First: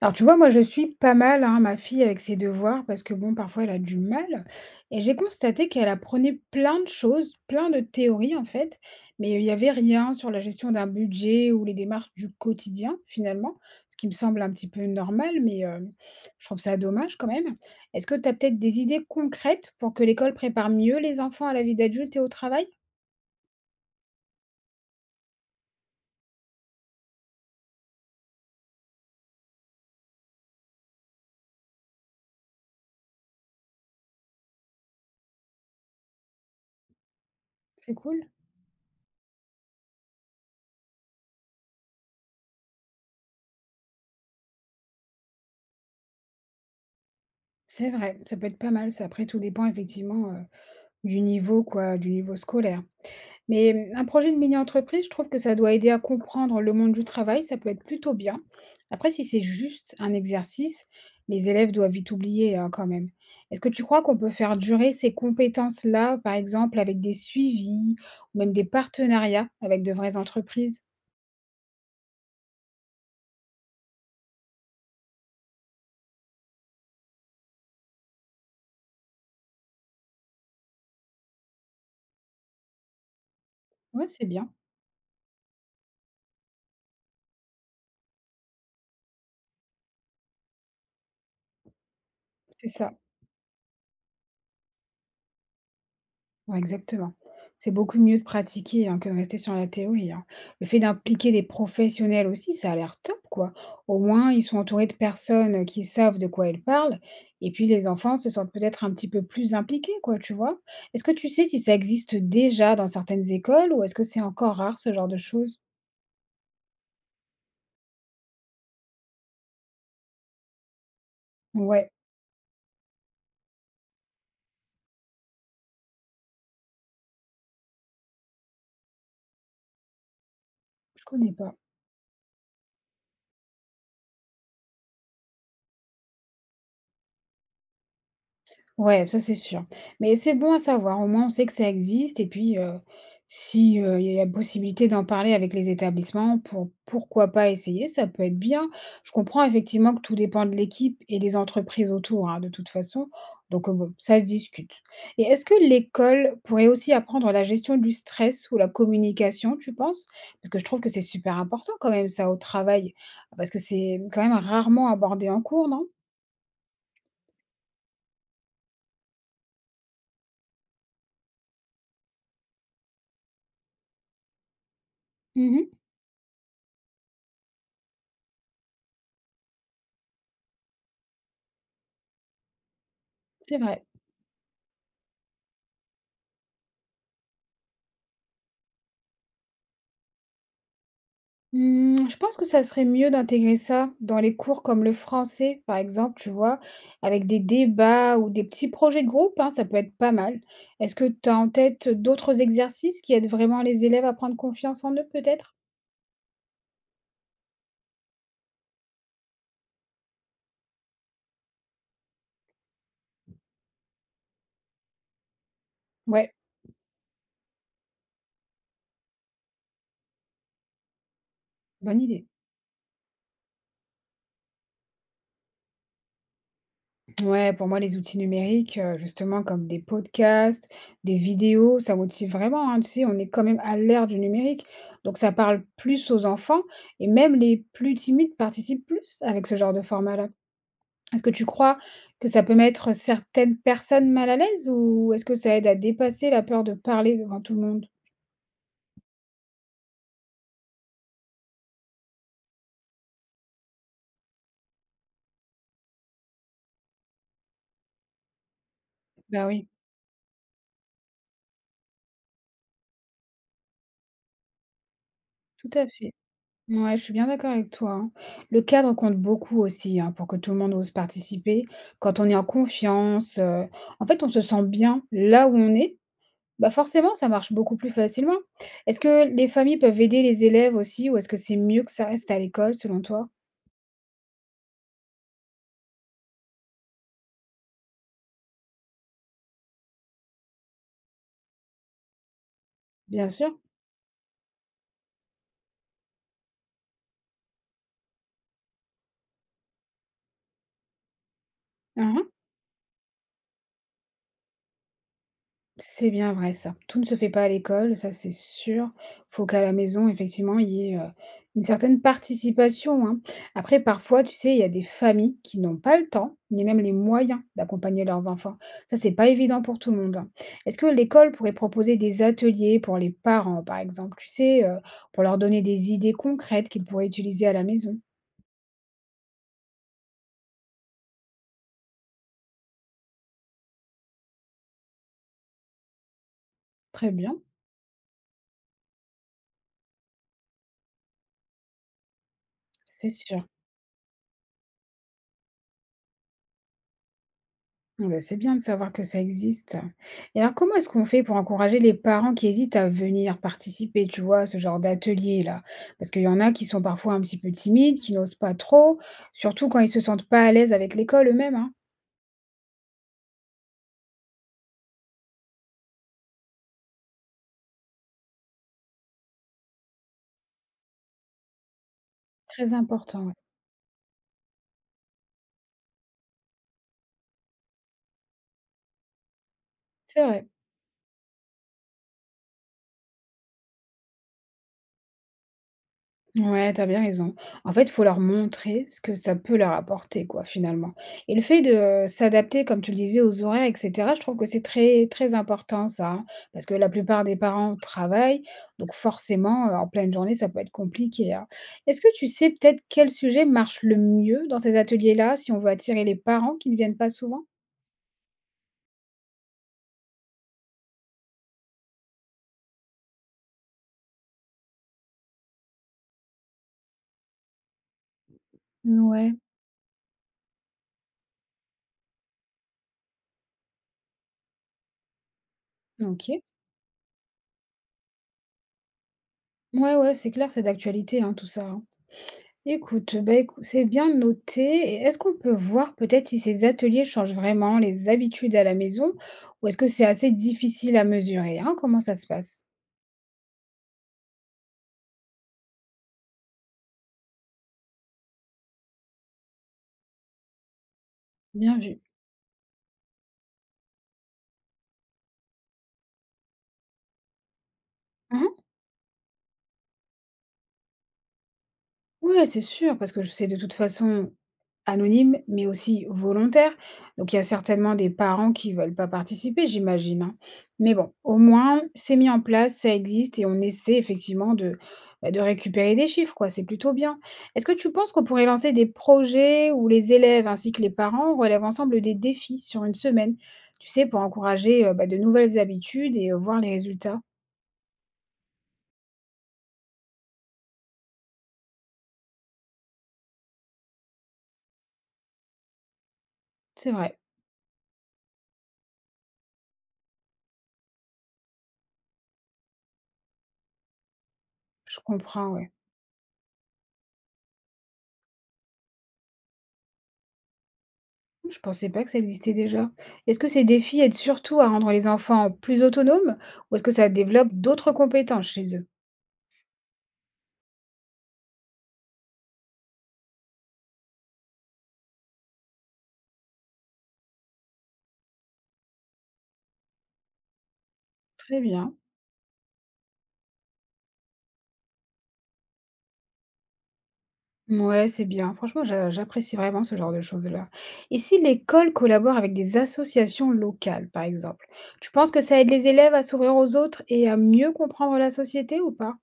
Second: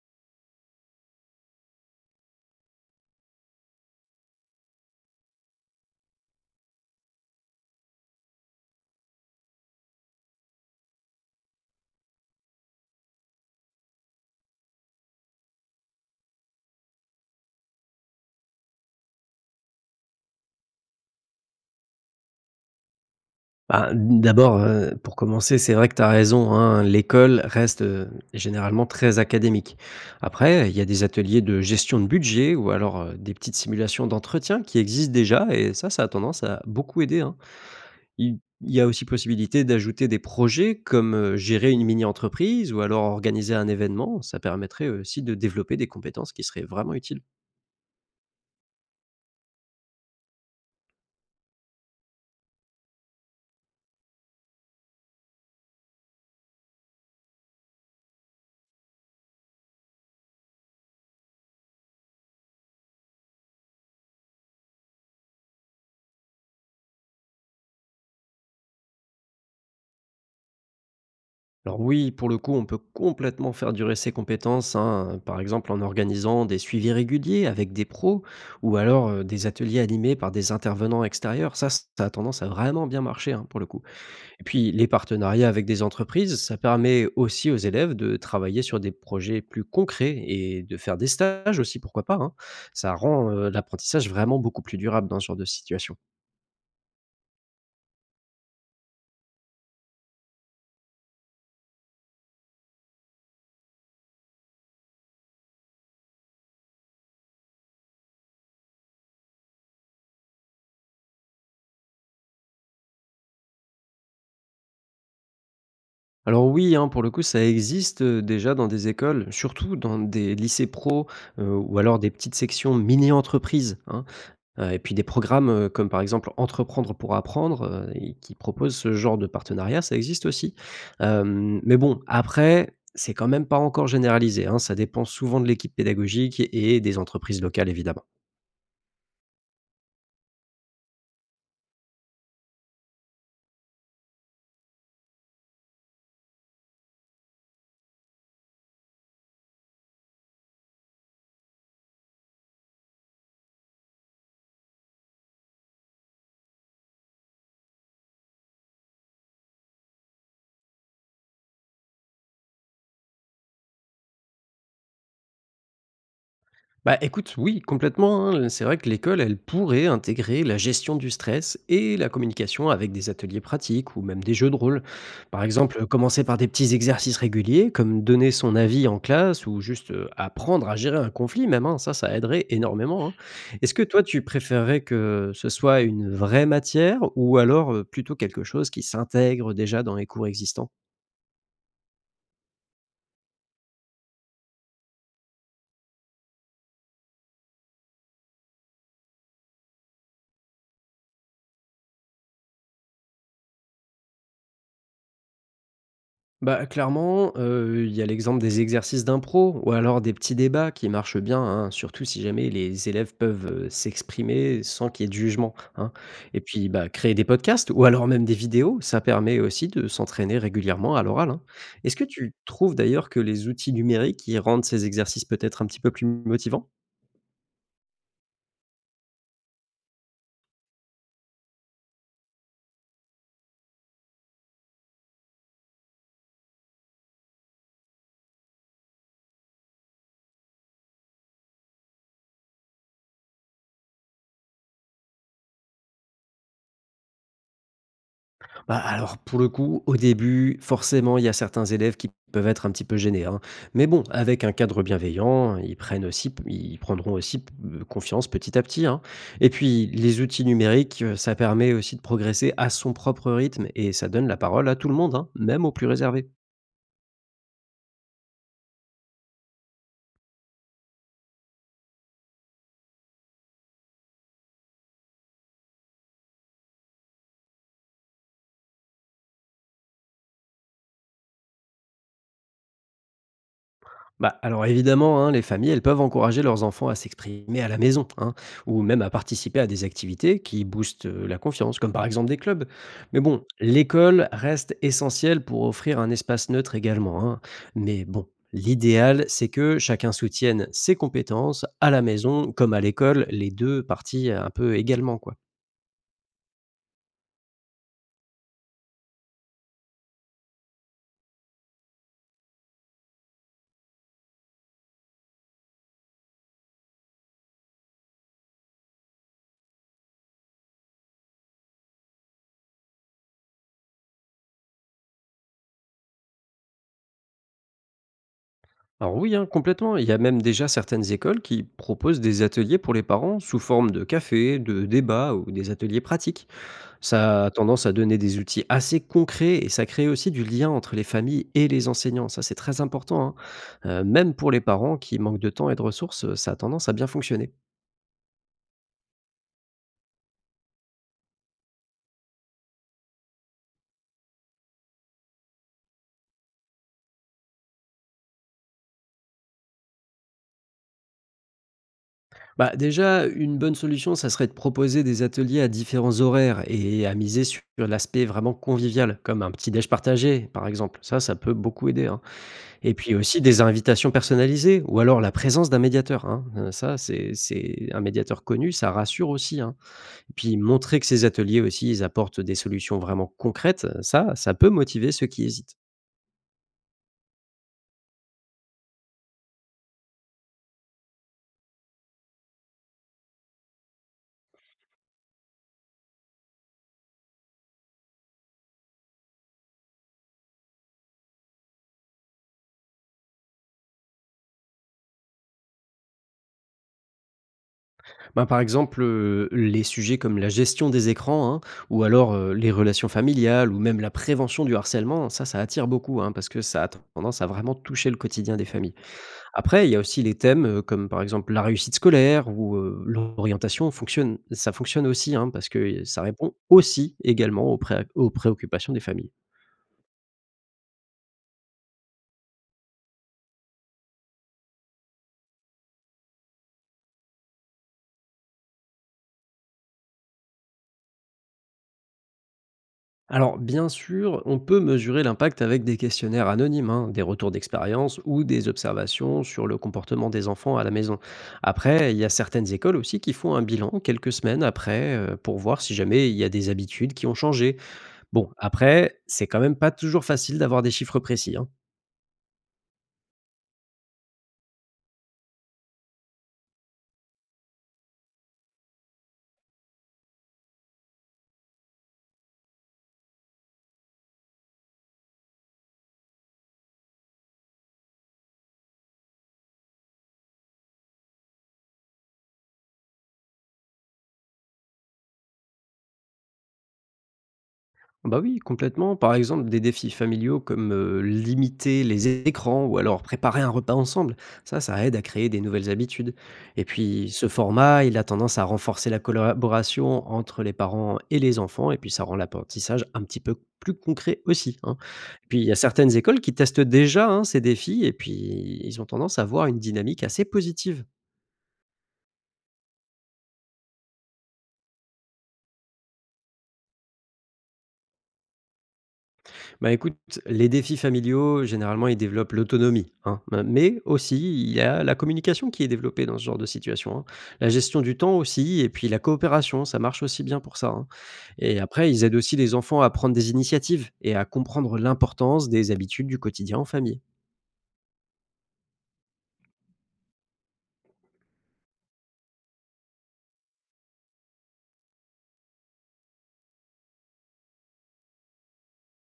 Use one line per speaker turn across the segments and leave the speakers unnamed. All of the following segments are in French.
Alors tu vois, moi je suis pas mal, hein, ma fille avec ses devoirs parce que bon, parfois elle a du mal. Et j'ai constaté qu'elle apprenait plein de choses, plein de théories en fait, mais il n'y avait rien sur la gestion d'un budget ou les démarches du quotidien finalement, ce qui me semble un petit peu normal, mais je trouve ça dommage quand même. Est-ce que tu as peut-être des idées concrètes pour que l'école prépare mieux les enfants à la vie d'adulte et au travail?
Bah, d'abord, pour commencer, c'est vrai que tu as raison, hein, l'école reste, généralement très académique. Après, il y a des ateliers de gestion de budget ou alors, des petites simulations d'entretien qui existent déjà et ça a tendance à beaucoup aider, hein.
C'est cool.
Il y a aussi possibilité d'ajouter des projets comme, gérer une mini-entreprise ou alors organiser un événement. Ça permettrait aussi de développer des compétences qui seraient vraiment utiles.
C'est vrai, ça peut être pas mal, ça. Après, tout dépend effectivement, du niveau, quoi, du niveau scolaire. Mais mmh, un projet de mini-entreprise, je trouve que ça doit aider à comprendre le monde du travail, ça peut être plutôt bien. Après, si c'est juste un exercice, les élèves doivent vite oublier hein, quand même. Est-ce que tu crois qu'on peut faire durer ces compétences-là, par exemple, avec des suivis ou même des partenariats avec de vraies entreprises?
Alors oui, pour le coup, on peut complètement faire durer ses compétences, hein, par exemple en organisant des suivis réguliers avec des pros ou alors des ateliers animés par des intervenants extérieurs. Ça a tendance à vraiment bien marcher, hein, pour le coup.
Ouais, c'est
Et
bien,
puis les partenariats avec des entreprises, ça permet aussi aux élèves de travailler sur des projets plus concrets et de faire des stages aussi, pourquoi pas, hein.
c'est ça.
Ça rend l'apprentissage vraiment beaucoup plus durable dans ce genre de situation.
Ouais, exactement. C'est beaucoup mieux de pratiquer, hein, que de rester sur la théorie, hein. Le fait d'impliquer des professionnels aussi, ça a l'air top, quoi. Au moins, ils sont entourés de personnes qui savent de quoi ils parlent. Et puis, les enfants se sentent peut-être un petit peu plus impliqués, quoi, tu vois. Est-ce que tu sais si ça existe déjà dans certaines écoles ou est-ce que c'est encore rare, ce genre de choses?
Alors oui, hein, pour le coup, ça existe, déjà dans des écoles, surtout dans des lycées pro, ou
Ouais,
alors des petites sections mini-entreprises, hein, et puis des programmes, comme par exemple Entreprendre pour apprendre, et qui proposent ce genre de partenariat, ça existe aussi.
je connais pas.
Mais bon, après, c'est quand même pas encore généralisé, hein, ça dépend souvent de l'équipe pédagogique et des entreprises locales évidemment.
Ouais, ça c'est sûr. Mais c'est bon à savoir, au moins on sait que ça existe et puis, si, il y a possibilité d'en parler avec les établissements pour pourquoi pas essayer, ça peut être bien. Je comprends effectivement que tout dépend de l'équipe et des entreprises autour, hein, de toute façon, donc bon, ça se discute. Et est-ce que l'école pourrait aussi apprendre la gestion du stress ou la communication, tu penses? Parce que je trouve que c'est super important quand même ça au travail, parce que c'est quand même rarement abordé en cours, non?
Bah écoute, oui, complètement, hein. C'est vrai que l'école, elle pourrait intégrer la gestion du stress et la communication avec des ateliers pratiques ou même des jeux de rôle. Par
Mmh,
exemple, commencer par des petits exercices réguliers, comme donner son avis en classe ou juste apprendre à gérer un conflit, même, hein. Ça aiderait énormément, hein.
c'est
Est-ce que
vrai.
toi, tu préférerais que ce soit une vraie matière ou alors plutôt quelque chose qui s'intègre déjà dans les cours existants?
Mmh, je pense que ça serait mieux d'intégrer ça dans les cours comme le français, par exemple, tu vois, avec des débats ou des petits projets de groupe, hein, ça peut être pas mal. Est-ce que tu as en tête d'autres exercices qui aident vraiment les élèves à prendre confiance en eux, peut-être?
Bah, clairement, il y a l'exemple des exercices d'impro ou alors des petits débats qui marchent bien, hein, surtout si jamais les élèves peuvent, s'exprimer sans qu'il y ait de jugement, hein.
Ouais,
Et puis, bah, créer des podcasts ou alors même des vidéos, ça permet aussi de s'entraîner régulièrement à l'oral, hein. Est-ce
bonne
que
idée.
tu trouves d'ailleurs que les outils numériques, ils rendent ces exercices peut-être un petit peu plus motivants?
Ouais, pour moi, les outils numériques, justement, comme des podcasts, des vidéos, ça motive vraiment, hein, tu sais, on est quand même à l'ère du numérique, donc ça parle plus aux enfants et même les plus timides participent plus avec ce genre de format-là. Est-ce que tu crois que ça peut mettre certaines personnes mal à l'aise ou est-ce que ça aide à dépasser la peur de parler devant tout le monde?
Bah, alors, pour le coup, au début, forcément, il y a certains élèves qui peuvent être un petit peu gênés, hein. Mais bon, avec un cadre bienveillant, ils prendront aussi p confiance petit à petit, hein.
Bah
Et
oui.
puis, les outils numériques, ça permet aussi de progresser à son propre rythme et ça donne la parole à tout le monde, hein, même
Tout
aux plus
à fait.
réservés.
Ouais, je suis bien d'accord avec toi, hein. Le cadre compte beaucoup aussi, hein, pour que tout le monde ose participer. Quand on est en confiance, en fait, on se sent bien là où on est, bah, forcément, ça marche beaucoup plus facilement. Est-ce que les familles peuvent aider les élèves aussi ou est-ce que c'est mieux que ça reste à l'école selon toi?
Bah, alors évidemment, hein, les familles, elles peuvent encourager leurs enfants à s'exprimer à la maison, hein, ou même à participer à des activités qui boostent la confiance, comme par exemple des clubs. Mais
Bien
bon,
sûr.
l'école reste essentielle pour offrir un espace neutre également, hein. Mais bon, l'idéal, c'est que chacun soutienne ses compétences à la
Mmh,
maison, comme à l'école, les deux parties un peu également, quoi.
c'est bien vrai ça. Tout ne se fait pas à l'école, ça c'est sûr. Faut qu'à la maison, effectivement, il y ait, une certaine participation, hein. Après parfois, tu sais, il y a des familles qui n'ont pas le temps, ni même les moyens d'accompagner leurs enfants. Ça, c'est pas évident pour tout le monde, hein. Est-ce que l'école pourrait proposer des ateliers pour les parents, par exemple? Tu sais, pour leur donner des idées concrètes qu'ils pourraient utiliser à la maison?
Alors oui, hein, complètement. Il y a même déjà certaines écoles qui proposent des ateliers pour les parents sous forme de café, de débats ou des ateliers pratiques.
Très bien,
Ça a tendance à donner des outils assez concrets et ça crée aussi du lien entre les familles et les enseignants. Ça, c'est très
c'est
important, hein.
sûr.
Même pour les parents qui manquent de temps et de ressources, ça a tendance à bien fonctionner.
Ah bah, c'est bien de savoir que ça existe. Et alors, comment est-ce qu'on fait pour encourager les parents qui hésitent à venir participer, tu vois, à ce genre d'atelier-là? Parce qu'il y en a qui sont parfois un petit peu timides, qui n'osent pas trop, surtout quand ils se sentent pas à l'aise avec l'école eux-mêmes, hein.
Bah, déjà, une bonne solution, ça serait de proposer des ateliers à différents horaires et à miser sur l'aspect vraiment convivial, comme un petit déj partagé, par exemple. Ça peut beaucoup aider, hein.
Très
Et puis
important, ouais.
aussi des invitations personnalisées ou alors la présence d'un médiateur, hein. Ça, c'est un médiateur connu, ça rassure aussi, hein.
C'est vrai.
Puis montrer que ces ateliers aussi, ils apportent des solutions vraiment concrètes, ça peut motiver ceux qui hésitent.
Ouais, t'as bien raison. En fait, il faut leur montrer ce que ça peut leur apporter, quoi, finalement. Et le fait de s'adapter, comme tu le disais, aux horaires, etc., je trouve que c'est très, très important, ça, hein, parce que la plupart des parents travaillent, donc forcément, en pleine journée, ça peut être compliqué, hein. Est-ce que tu sais peut-être quel sujet marche le mieux dans ces ateliers-là, si on veut attirer les parents qui ne viennent pas souvent?
Ben, par exemple, les sujets comme la gestion des écrans, hein, ou alors les relations familiales, ou même la prévention du harcèlement, ça attire beaucoup, hein, parce que ça a tendance à vraiment toucher le quotidien des familles.
Ouais.
Après, il y a aussi les thèmes comme par exemple la réussite scolaire ou l'orientation, ça fonctionne aussi, hein, parce que ça
Ok.
répond aussi également aux préoccupations des familles.
Ouais, ouais, c'est clair, c'est d'actualité, hein, tout ça. Hein. Écoute, bah, écou c'est bien noté et est-ce qu'on peut voir peut-être si ces ateliers changent vraiment les habitudes à la maison ou est-ce que c'est assez difficile à mesurer, hein? Comment ça se passe?
Alors, bien sûr, on peut mesurer l'impact avec des questionnaires anonymes, hein, des retours d'expérience ou des observations sur le comportement des enfants à la maison.
Bien vu.
Après, il y a certaines écoles aussi qui font un bilan quelques semaines après pour voir si jamais il y a des habitudes qui ont changé. Bon, après, c'est quand même pas toujours facile d'avoir des chiffres précis, hein.
Ouais, c'est sûr, parce que je c'est de toute façon anonyme, mais aussi volontaire. Donc, il y a certainement des parents qui veulent pas participer, j'imagine, hein. Mais bon, au moins, c'est mis en place, ça existe et on essaie effectivement de, bah, de récupérer des chiffres, quoi. C'est plutôt bien. Est-ce que tu penses qu'on pourrait lancer des projets où les élèves ainsi que les parents relèvent ensemble des défis sur une semaine, tu sais, pour encourager bah, de nouvelles habitudes et voir les résultats?
Bah oui, complètement. Par exemple, des défis familiaux comme limiter les écrans ou alors préparer un repas ensemble, ça aide à créer des nouvelles habitudes. Et
C'est vrai,
puis, ce format, il a tendance à renforcer la collaboration entre les parents et les enfants, et puis ça rend l'apprentissage un petit peu plus concret aussi, hein.
je
Et
comprends,
puis, il y
ouais.
a certaines écoles qui testent déjà, hein, ces défis, et puis ils ont tendance à voir une dynamique assez positive.
Je pensais pas que ça existait déjà. Est-ce que ces défis aident surtout à rendre les enfants plus autonomes ou est-ce que ça développe d'autres compétences chez eux?
Bah, écoute, les défis familiaux, généralement, ils développent l'autonomie, hein, m mais aussi il y a la communication qui est développée dans ce genre de situation, hein. La gestion du temps aussi et puis la coopération, ça marche aussi bien pour ça, hein,
Très
et
bien.
après ils aident aussi les enfants à prendre des initiatives et à comprendre l'importance des habitudes du quotidien en famille.
Ouais, c'est bien. Franchement, j'apprécie vraiment ce genre de choses-là. Et si l'école collabore avec des associations locales, par exemple, tu penses que ça aide les élèves à s'ouvrir aux autres et à mieux comprendre la société ou pas?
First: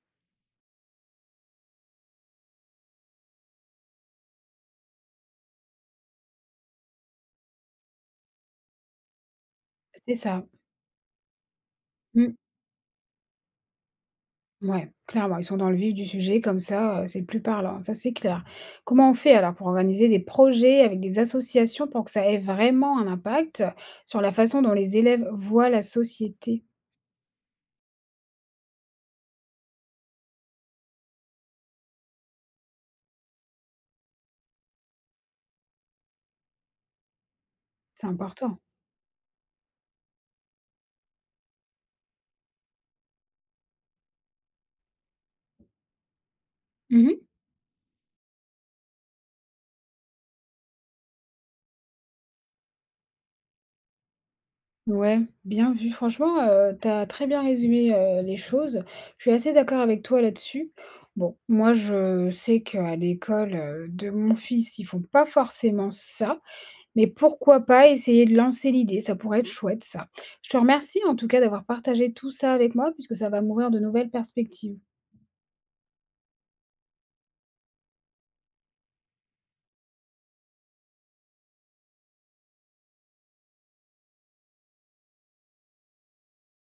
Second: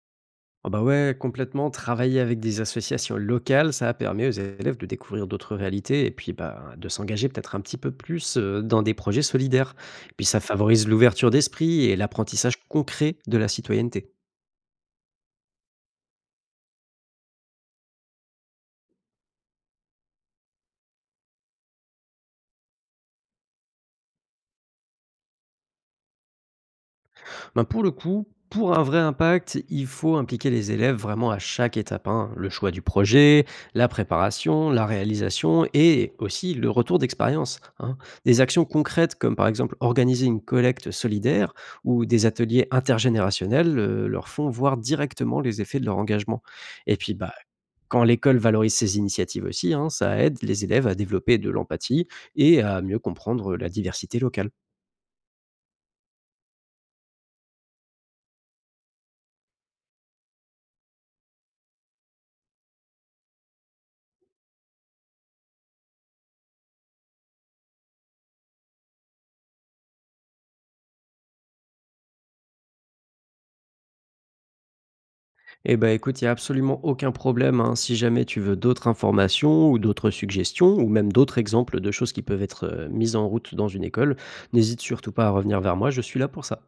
Ah bah ouais, complètement. Travailler avec des associations locales, ça a permis aux élèves de découvrir d'autres réalités et puis bah, de s'engager peut-être un petit peu plus dans des projets solidaires.
C'est
Puis ça
ça.
favorise l'ouverture d'esprit et l'apprentissage concret de la citoyenneté.
Ouais, clairement, ils sont dans le vif du sujet, comme ça, c'est plus parlant, ça c'est clair. Comment on fait alors pour organiser des projets avec des associations pour que ça ait vraiment un impact sur la façon dont les élèves voient la société?
Ben, pour le coup, pour un vrai impact, il faut impliquer les élèves vraiment à chaque étape, hein. Le choix du projet, la préparation, la réalisation et aussi le retour d'expérience, hein.
C'est
Des
important.
actions concrètes comme par exemple organiser une collecte solidaire ou des ateliers intergénérationnels leur font voir directement les effets de leur engagement. Et puis,
Mmh.
bah, quand l'école valorise ces initiatives aussi, hein, ça aide les élèves à développer de l'empathie et à mieux comprendre la diversité locale.
Ouais, bien vu. Franchement, tu très bien résumé les choses. Je suis assez d'accord avec toi là-dessus. Bon, moi je sais qu'à l'école, de mon fils, ils font pas forcément ça. Mais pourquoi pas essayer de lancer l'idée, ça pourrait être chouette ça. Je te remercie en tout cas d'avoir partagé tout ça avec moi puisque ça va m'ouvrir de nouvelles perspectives.
Eh ben, écoute, il y a absolument aucun problème, hein. Si jamais tu veux d'autres informations ou d'autres suggestions ou même d'autres exemples de choses qui peuvent être, mises en route dans une école, n'hésite surtout pas à revenir vers moi, je suis là pour ça.